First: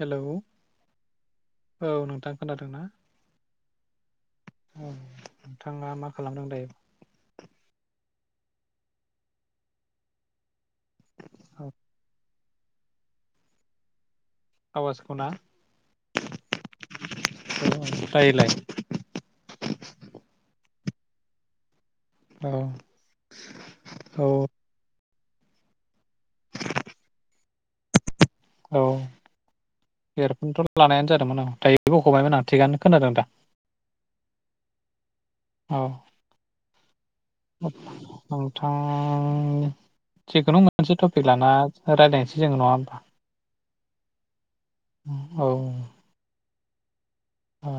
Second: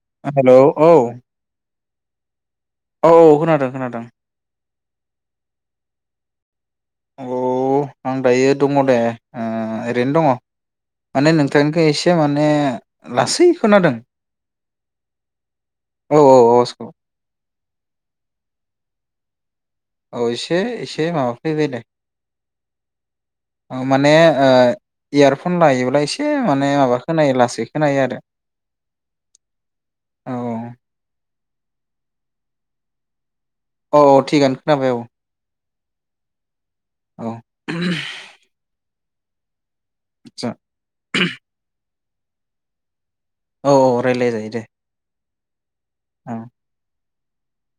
Hello ओ हेल औ औ नोंथां खोनो दोंना औ खोनादों खोनादों नोंथाङा मा खालामदों दायो औ आं दायो दङ दे ओ ओरैनो दङ माने औ नोंथांनिखो इसे माने [unintelligible] लासै खोनादों आवाज खौना औ आवाजखौ दायोलाय अ इसे एसे माबाफैबाय दे औ ओ माने औ ओ इयारफन लायोब्ला एसे माने माबा खोनायो लासै खोनायो आरो औ औ देरफनोथ लानायानो जादोंमोन आं दायो बखबायमोन आं थिगानो खोनादों दा? औ औ थिगानो खोनाबाय औ औ औ [inaudible] नोंथां ओं आदसा जिखुनु मोनसे टपिक लाना रायलायनोसै जोंङो नङा होमबा औ औ रायज्लाय जायो दे औ औ ओ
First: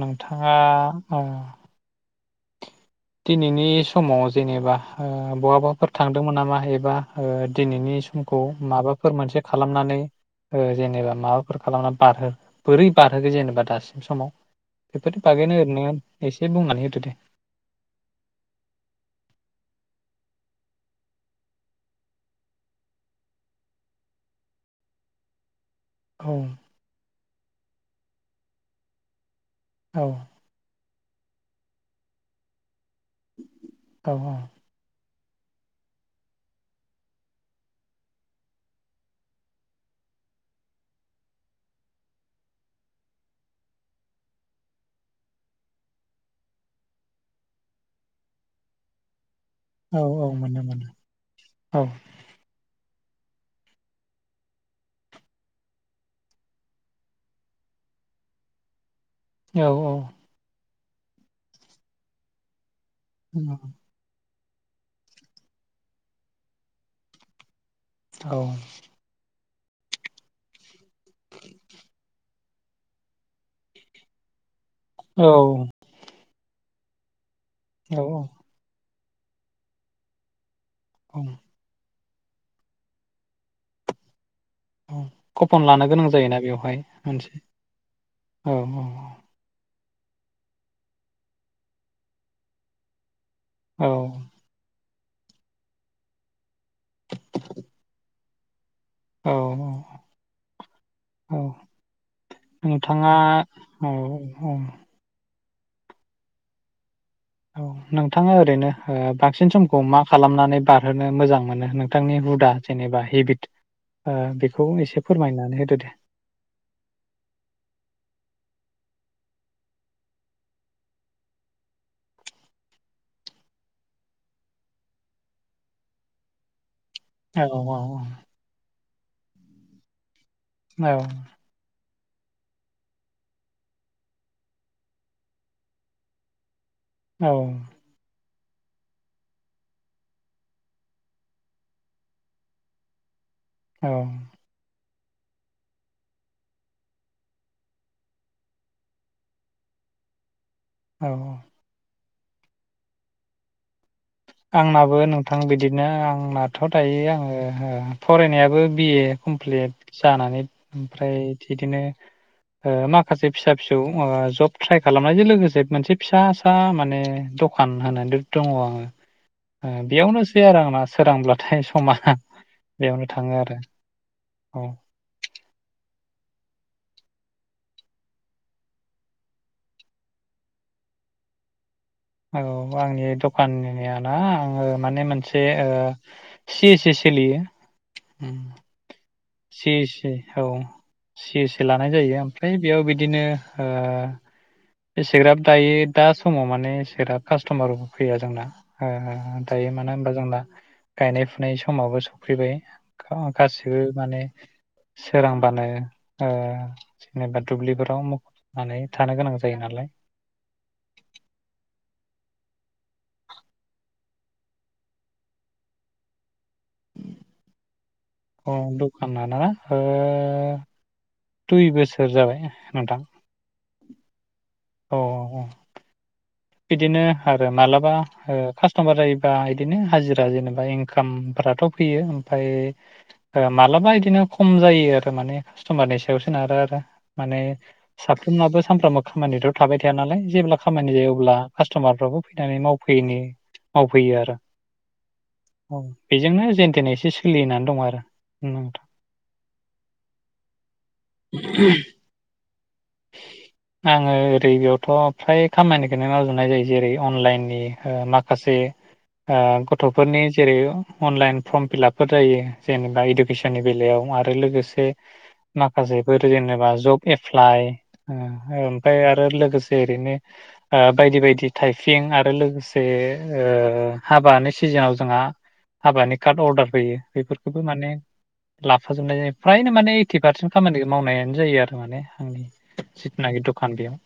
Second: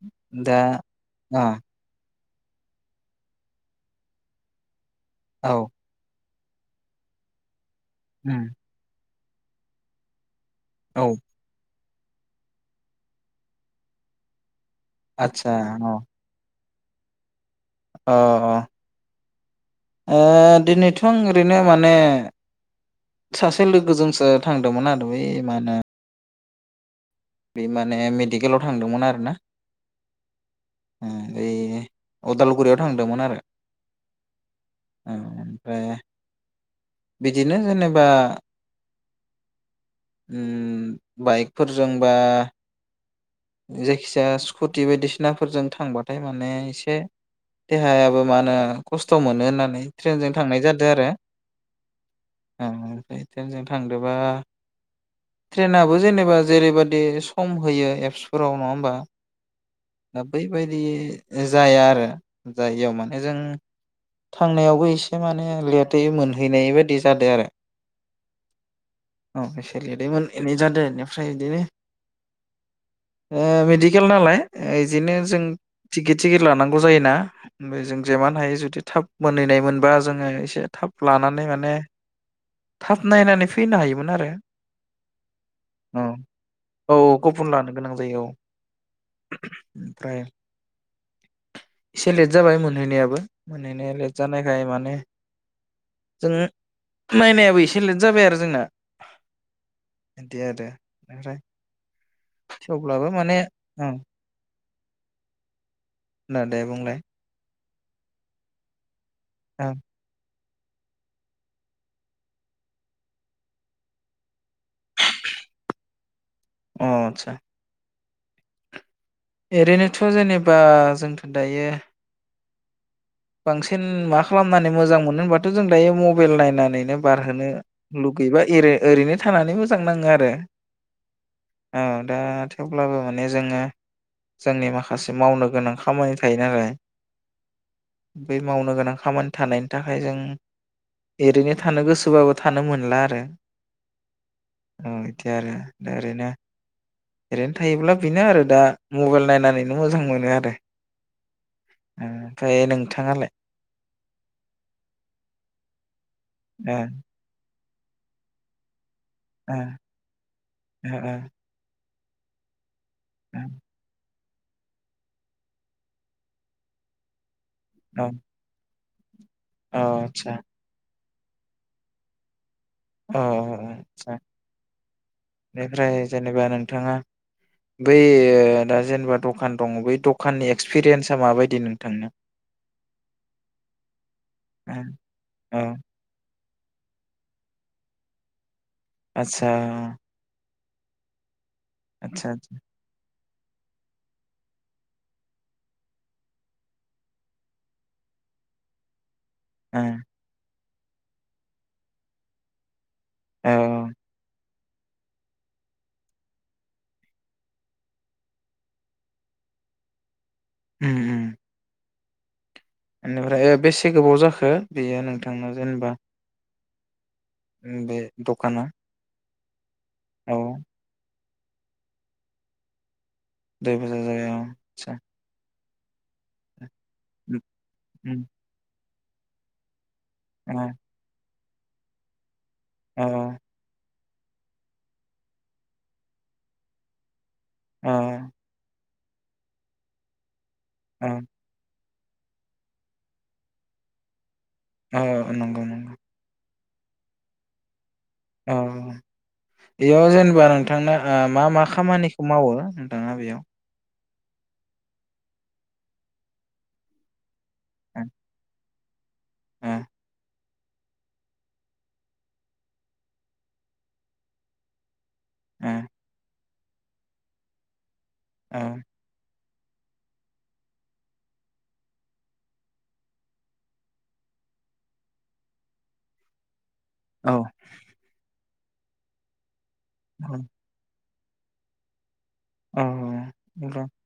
नोंथाङा दा औ दिनैनि समाव जेनेबा औ बहाबाफोर थां मोन नामा एबा ओ दिनैनि समखौ उम माबा बा फोर मोनसे खालामनानै औ जेनेबा माबाफोर खालामना बारहो बोरै बारहोखो जेनेबा दासिम समाव बेफोरथ आदसा बागैनो ओरैनो औ एसे बुंनानै हो दो दे अ अ ओ दिनैथ आं ओरैनो माने सासे लोगोजोंसो थांदोंमोन आरो बै मा होनो उम बे माने मेडिकेलाव थांदोंमोन आरो ना औ उम यै उदालगुरियावद थांदोंमोन आरो औ उम ओमफ्राय बिदिनो जेनेबा उम बाइकफोरजों बा जायखिजाया स्कुटि बायदिसिनाफोरजों थांबाथाय माने इसे देहायाबो मा होनो खस्थ मोनो। नानै औ औ ट्रेनजों थांनाय मोनो मोनो जादो आरो औ औ औ ट्रेनजों थांदोबा ट्रेनाबो जेनेबा जेरैबादि सम होयो एबसु फोराव नङा होमबा औ औ दि जाया आरो जाय इयाव माने जों थांनायावबो एसे माने लेटै मोनहैनाय बायदि जादों आरो औ औ इसे लेदै मोनहैनाय जादो। इनिफ्राय इदिनो ओ मेडिकेल नालाय ओ इजिनो औ जों टिकिट टिकिट लानांगौ जायोना ओमफाय जों औ जेमान हायो जुते थाब मोनहैनाय मोनबा जोङो इसे थाब लानानै माने थाब नायनानै फैनो हायोमोन आरो उम कपुन लानो औ गोनां जायोना बेवहाय औ मोनसे कपन लानो औ औ औ फ्राय इसे लेट जाबाय मोनहैनायाबो। औ मोनहैनाया लेट जानायखाय माने जोङो नायनायाबो इसे लेट जाबाय आरो जोंना औ बिदि आरो ओमफ्राय औ औ थेवब्लाबो नोंथाङा माने औ ओं औ ना दे बुंलाय। औ नोंथाङा ओरैनो ओ बांसिन औ समखौ मा खालामनानै बारहोनो मोजां मोनो नोंथांनि हुदा जेनेबा हेबिट ओ बेखौ इसे फोरमायनानै होदो दे अ आदसा एरैनोथ जेनेबा जोंथ दायो बांसिन मा खालामनानै मोजां मोनो होनबाथ जों दायो मबेइल नायनानैनो औ बारहोनो औ लुगैबा एरे ओरैनो थानानै मोजां नाङो आरो औ औ दा थेवब्लाबो माने जोङो जोंनि माखासे मावनो गोनां खामानि थायो नालाय औ बै मावनो गोनां खामानि थानायनि थाखाय जों ओरैनो थानो गोसोबाबो थानो मोनला आरो औ औ बिदि आरो दा ओरैनो ओरैनो थायोब्ला बेनो आरो दा मबाइल नायनानैनो मोजां मोनो आरो औ ओ ओमफ्राय नोंथाङालाय आंनाबो नोंथां बिदिनो आं आंनाथ ओ दायो आङो फरायनायाबो बिए ओ कमप्लिट जानानै ओ ओमफ्राय बिदिनो ओ माखासे ओ फिसा फिसौ ओ जब ट्राइ खालामनायजों लोगोसे मोनसे फिसा सा माने दखान ओ औ होनानै दङ आङो अ आतसा बेयावनोसै आरो आं ना सोरांब्लाथाय समा बेयावनो अ थाङो आरो आतसा औ बेनिफ्राय जेनेबा नोंथाङा बै दा जेनेबा दखान दङ बै दखाननि एक्सपिरियेन्सा माबायदि नोंथां औ आंनि दखाननिया ना आङो ओ माने मोनसे औ ओ एसे एसे सोलियो आतसा से से औ [unintelligible] लानाय जायो आतसा ओमफ्राय आतसा बेयाव बिदिनो हो एसेग्राब दायो दा समाव माने एसेग्राब कास्टमारबो फैया जोंना दायो मानो होनबा जोंना गायनाय फुनाय समाबो सफैबाय औ गासिबो माने सोरांबानो जेनेबा दुब्लिफोराव मखुबनानै थानो गोनां जायो जायो नालाय उम उम बेनिफ्राय बेसे गोबाव जाखो बेयो नोंथांना जेनेबा उम बे अ दखाना दखाना ना? हो औ दुइ बोसोर जाबाय नोंथां। दुइ बोसोर जाबाय औ। औ सा। औ बिदिनो आरो मालाबा उम ओ हामा जायोबा इदिनो हाजिरा औ जेनेबा इनखामफ्रा ट फैयो। फाय औ ओ मालाबा बिदिनो खम जायो आरो माने कास्टमारनि सायाव सोनारो आरो। माने औ साफ्रोमनाबो सानफ्रामबो खामानिथ थाबाय थाया नालाय जेब्ला खामानि औ जायो अब्ला कास्टमार फ्राबो फैनानै मावफैयोलै मावफैयो आरो। नंगौ औ नंगौ बेजोंनो जेन दिनै एसे सोलिनानै दं आरो। औ नोंथां बेयाव जेनेबा नोंथांना ओ मा मा खामानिखौ मावो? नोंथाङा बेयाव? आङो ओरै बेयावथ फ्राय खामानिखौनो मावजोबनाय जायो जेरै अनलाइन ओ [unintelligible] माखासे ओ गथफोरनि जेरै अनलाइन फर्म फिलापफोर जायो जेनेबा इडुकेसननि बेलायाव आरो लोगोसे ओ माखासेफोर जेने बा जब एप्लाइ। ओ ओमफाय आरो लोगोसे [unintelligible] बायदि बायदि थाइपिं आरो लोगोसे ओ हाबानि सिजोनाव जोंहा हाबानि कार्ड अर्डार फैयो ओ बेफोरखौबो माने लाफाजोबनाय [unintelligible] फ्रायनो माने ओइटि औ पारसेन्ट खामानिखौ मावनाय जायो आरो माने आंनि औ जिथुनाखि दखान बेयाव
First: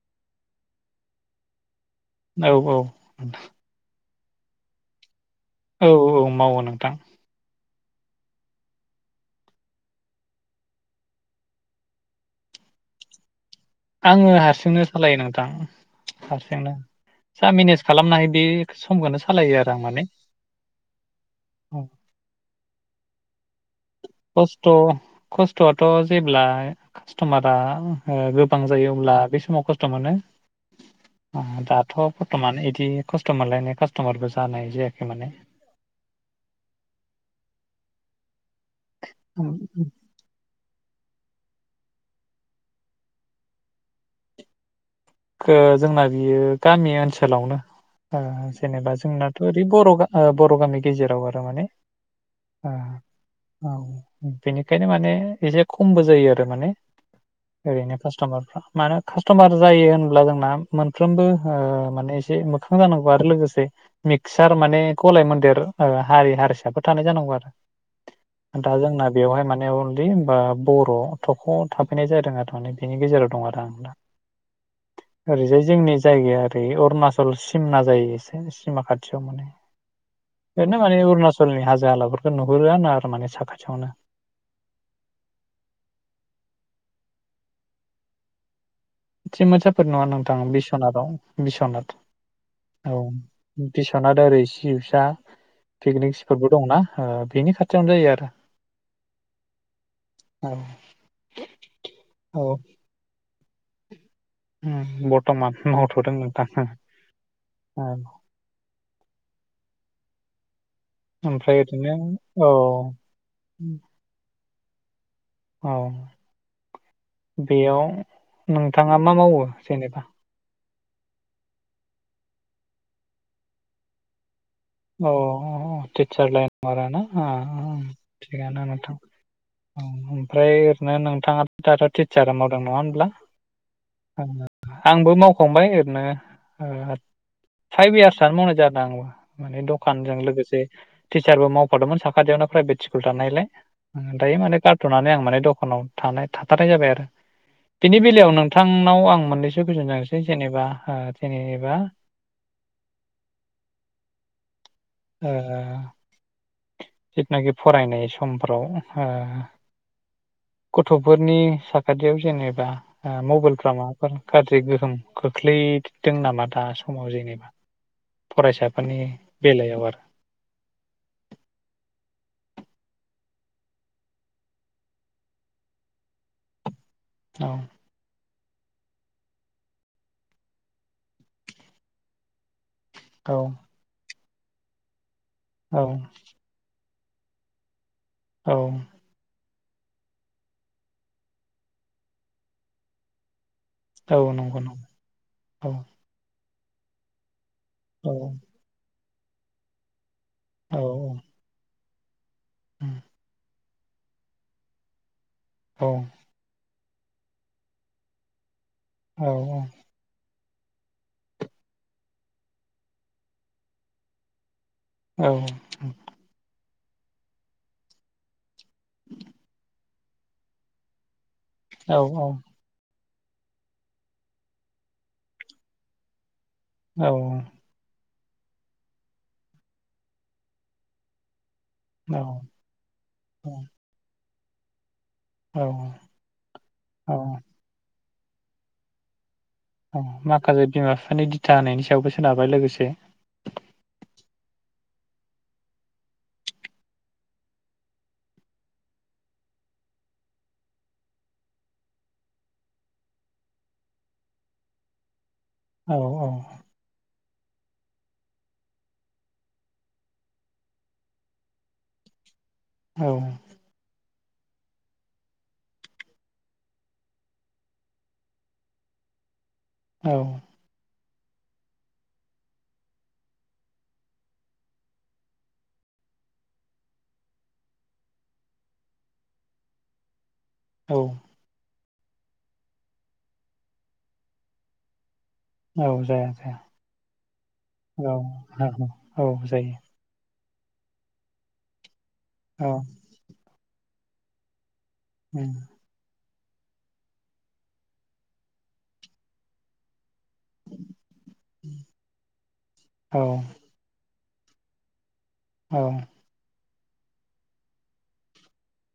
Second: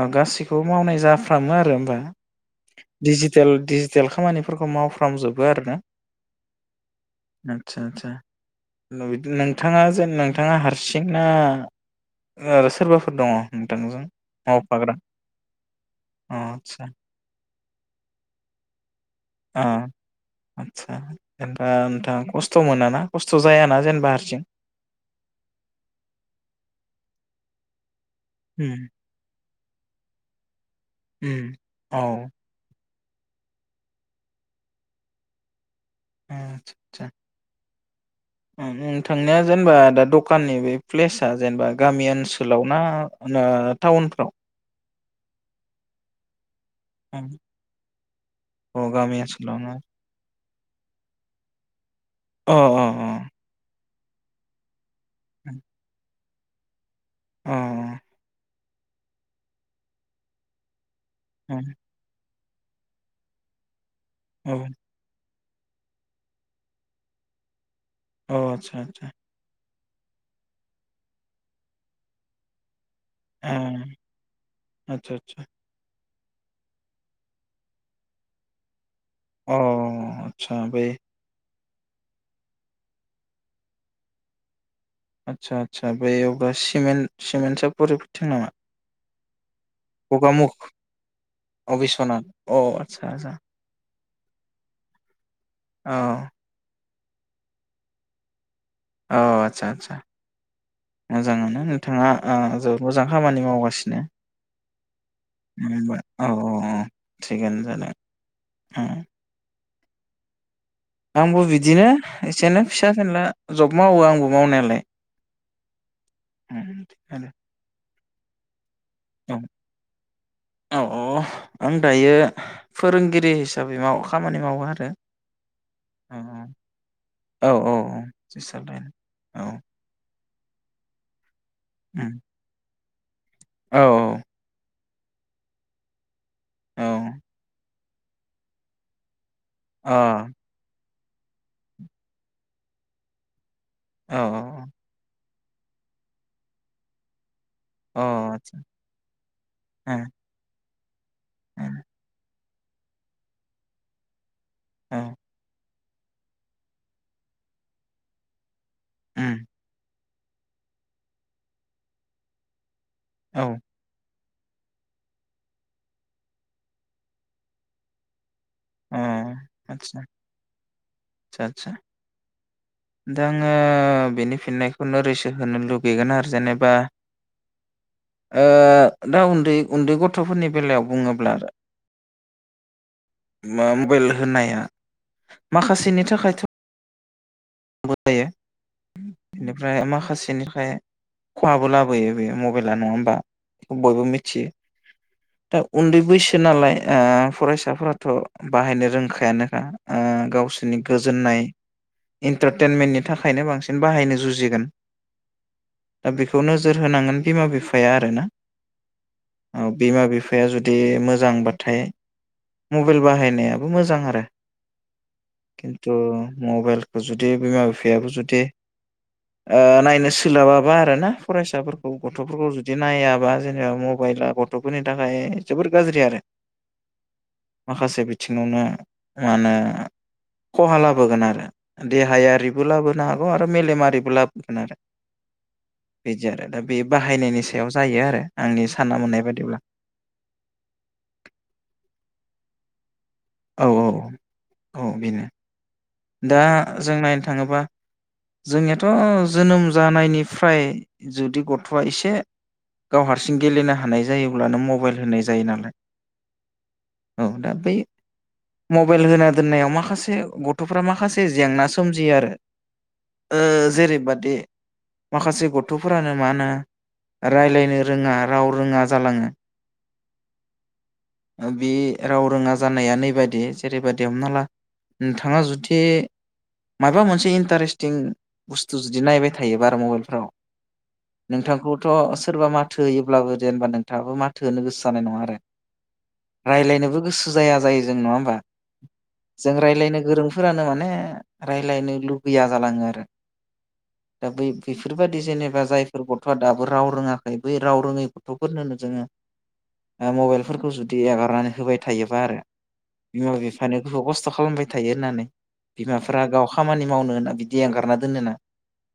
औ गासिखौबो मावनाय जाफ्रामो आरो होनबा औ दिजिटेल दिजिटेल खामानिफोरखौ मावफ्राम जोब औ औ मावो नोंथां आदसा आदसा नोंथाङा जेन नोंथाङा हारसिंना सोरबाफोर दङ नोंथांजों आङो हारसिंनो मावफाग्रा सालायो नोंथां अ हारसिंनो आदसा आ मेनेज खालामनो हायो बे समखौनो सालायो आ आरो आं माने आच्छा ओफाइ औ। नोंथां खस्थ मोनाना खस्थ जायाना? जेनेबा हारसिं खस्थ खस्थआथ जेब्ला कास्टमारा आं ओम गोबां उम जायोब्ला अब्ला बै समाव खस्थ मानो। उम दाथ औ बरथमान इदि खस्ट मोनलायनाय कास्टमारबो जानाय जायाखै माने आ आच्छा सा ओम नोंथांनिया ओ, जेनेबा दा दखाननि बे प्लेस जेनेबा गामि ओनसोलाव ना? ना टाउनफ्राव? ओ जोंना बियो गामि अ ओनसोलावनो जेनेबा गामि जोंनाथ ओरै ओनसोलावनो बर ओ बर गामि गेजेराव आरो माने अ ह औ। बेनिखायनो मा ने अ एसे खमबो जायो आरो दो माने ओरैनो कास्टमारफ्रा मानो कास्टमार जायो हो ब्ला जोंना मोन फ्रोमबो अ ओ माने इसे खां जानागोबा आरो लोगोसे औ मिक्सार माने गलाय मोनदेर ओ आरो हारि हारिसाफोर थानाय जानांगौ आरो औ दा आतसा जोंना आतसा बेवहाय माने अ बि बा बर थख थाफैनाय जादों आधनिक बिनि गेजेराव दं ओ आरो आं दा। आतसा आतसा ओरैजाय जोंनि जायगाया ओरै अरुणनाचल सिमना जायो एसे सिमा खाथ थियाव माने अ आतसा ओरैनो बै माने रुणचलनि हाज जो ला फोरखौ नुहुरोआ न आरो माने साखाथियावनो। आतसा आतसा बैयावबो सिमेन्ट सिमेन्टसापरि फोथिं नामा? चेमोनसाब फोर नङा नोंथाङा गगामुख बिस्वनाथ आव अ बिस्वनाथ अ औ आतसा आतसा खाना दा ओरै सिब सा औ पिकनिक स्पितबो दंना? ओ बेनि खाथियावनो जायो आरो औ आतसा आदसा औ मोजाङानो नोंथाङा ओ जोबोद मोजां खामानि मावगास सिनो होम बरथमान मावथदों नोथां हो औ थिगानो ओ जादों उम आंबो ओमफ्राय बिदिनो ओरैनो औ एसेनो फिसा फिनला जब मावो आंबो मावनायालाय औ उम आरो बेयाव नों थांङा मा औ मावो जेनेबा? औ औ आं दायो फोरोंगिरि हिसाबै माव खामानि मावो। आरो औ औ औ औ टिचार लाइनार आरोना हा औ हा औ हा औ टिचार थिगानो लाइन नोथां औ औ फ्राय ओरैनो नोंथाङा दाथ उम टितचारा मावदों नङा होमब्ला? औ औ आंबो मावखांबाय ओरैनो औ ओ फाइभ इयार्सयानो मावनाय जादो आंबो। माने अ दखानजों लोगोसे टिचारबो मावफादोंमोन साखाथियावनो प्राइभेट स्कुल थानायलाय आ औ दायो माने औ गारथनानै आं माने दं खनाव थानाय थाथारनाय जाबाय आरो। बेनि अ बेलायाव आतसा नोंथांनाव आं मोननैसो कुइसन ओ सोंसै जेनेबा आद ओ जेनेबा ओ औ ओ ओ जिथनाखि फरायनाय समफ्राव हो उम गथ'फोरनि साखाथियाव जेनेबा ओ औ मबेलफ्रा माबाफोर गाज्रि गोहोम खोख्लैदों नामा दा समाव जेनेबा अ फरायसाफोरनि बेलायाव आरो? आदसा आदसा दा आङो बेनि फिननायखौ नोरैसो होनो लुगैगोन आरो जेनेबा औ ओ दा उन्दै उन्दै गथफोरनि बेलायाव बुङोब्ला आरो औ मा मबाइल होननाया औ माखासेनि थाखायथ' मोजांबो जायो औ [unintelligible] ओमफ्राय माखासेनिफ्राय खहाबो लाबोयो बे मबाइला नङा होमबा बयबो औ मिथियो नंगौ नंगौ दा औ उन्दै बैसो नालाय ओ फरायसा औ फोराथ' बाहायनो रोंखा यानोखा ओ गावसिनि औ गोजोननाय इन्टारटेनमेन्टनि थाखायनो बांसिन बाहायनो जुजिगोन औ दा बेखौ नो जोर होनांगोन बिमा बिफाया आरोना औ औ बे जुदि मोजांबाथाय मबाइल बाहायनायाबो मोजां आरो औ खिन्थु मबाइल जुदि बिमा बिफायाबो जुदि ओ नायनो सोलाबाबा आरोना फरायसाफोरखौ गथ'फोरखौ जुदि नाया बा जेनेबा मबाइला गथ'फोरनि थाखाय जोबोर गाज्रि आरो औ थिंयाव ना मा होनो खहा लाबोगोन आरो देहायारिबो लाबोनो हागौ आरो मेलेमारिबो लाबो गोन आरो बिदि आरो दा बे औ बाहायनायनि सायाव जायो आरो आंनि सानना मोननाय बायदिब्ला अ माखासे बिमा बिफानि दिथा होनायनि सायावबो सोनारबाय लोगोसे औ औ औ बेनो दा जों नायनो थाङोबा जोंनियाथ' जोनोम जानायनिफ्राय जुदि गथ' आ एसे गाव हारसिं गेलेनो हानाय जायोब्लानो मबाइल होनाय जायो नामा? औ औ औ दा बै मबाइल होना दोननायाव माखासे ग गथ'फ्रा माखासे जेंना सोमजियो आरो औ ओ जेरैबादि माखासे गथ'फोरानो मा होनो राय्लायनो रोङा राव रोङा जालाङो। औ ओ बे राव रोङा जानाया नैबादि जेरैबायदि हमना ला नोंथां ङा जुदि माबा मोनसे इन्टारेस्टिं बुस्थु जुदि नायबाय थायोबा आरो मबाइलफोराव औ नोंथांखौ थ' सोरबा माथो होयोब्लाबो जेनबा नोंथाङाबो माथो होनो गोसो जानाय नङा आरो औ जाया जाया राय्लायनोबो गोसो जाया जायो जों नङा औ होमबा औ औ जों जायो राय्लायनो [unintelligible] फोरानो माने रायलायनो लु गैया औ जालाङो आरो दाबै फोरबायदि जेनेबा जायफोर ग थ'आ दाबो राव रोङाखै बै राव रोङै गथफोरनोनो जोङो ओ मबाइलफोरखौ जुदि एगारनानै होबाय थायोबा आरो औ बिमा-बिफानो गोबां खस्थ खालामबाय थायो होननानै औ बिमाफोरा गाव खामानि मावनो होना बिदि एंगारना दोनो ना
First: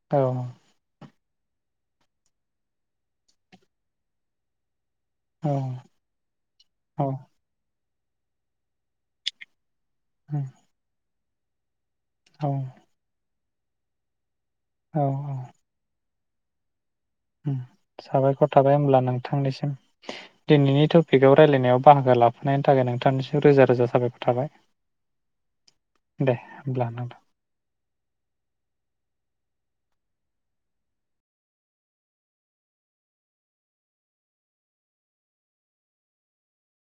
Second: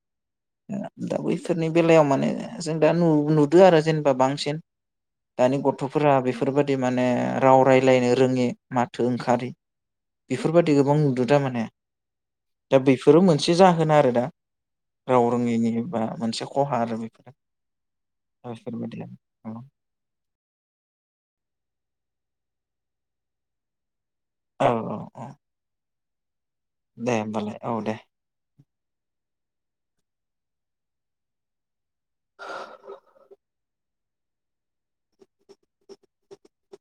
औ फोरनि बेलायाव माने जों दा नुदो आरो जेनेबा बांसिन दानि गथ'फोरा बेफोरबायदि माने औ राव राय रायलायनो रोङि माथो ओंखारि बेफोरबादि गोबां नुदों दों माने औ दा बेफोरो मोन से जाहोन आरो दा राव रोङिनि बा मोनसे खहा आरो बे उम साबायखर थाबाय होमब्ला औ नोंथांनिसिम दिनैनि टपिकआव रायज्लायनायाव बाहागो लाफैनायनि थाखाय नोंथांनिसिम रोजा रोजा साबायखर थाबाय औ औ औ दे नोंथां दे होमबालाय औ दे [inaudible]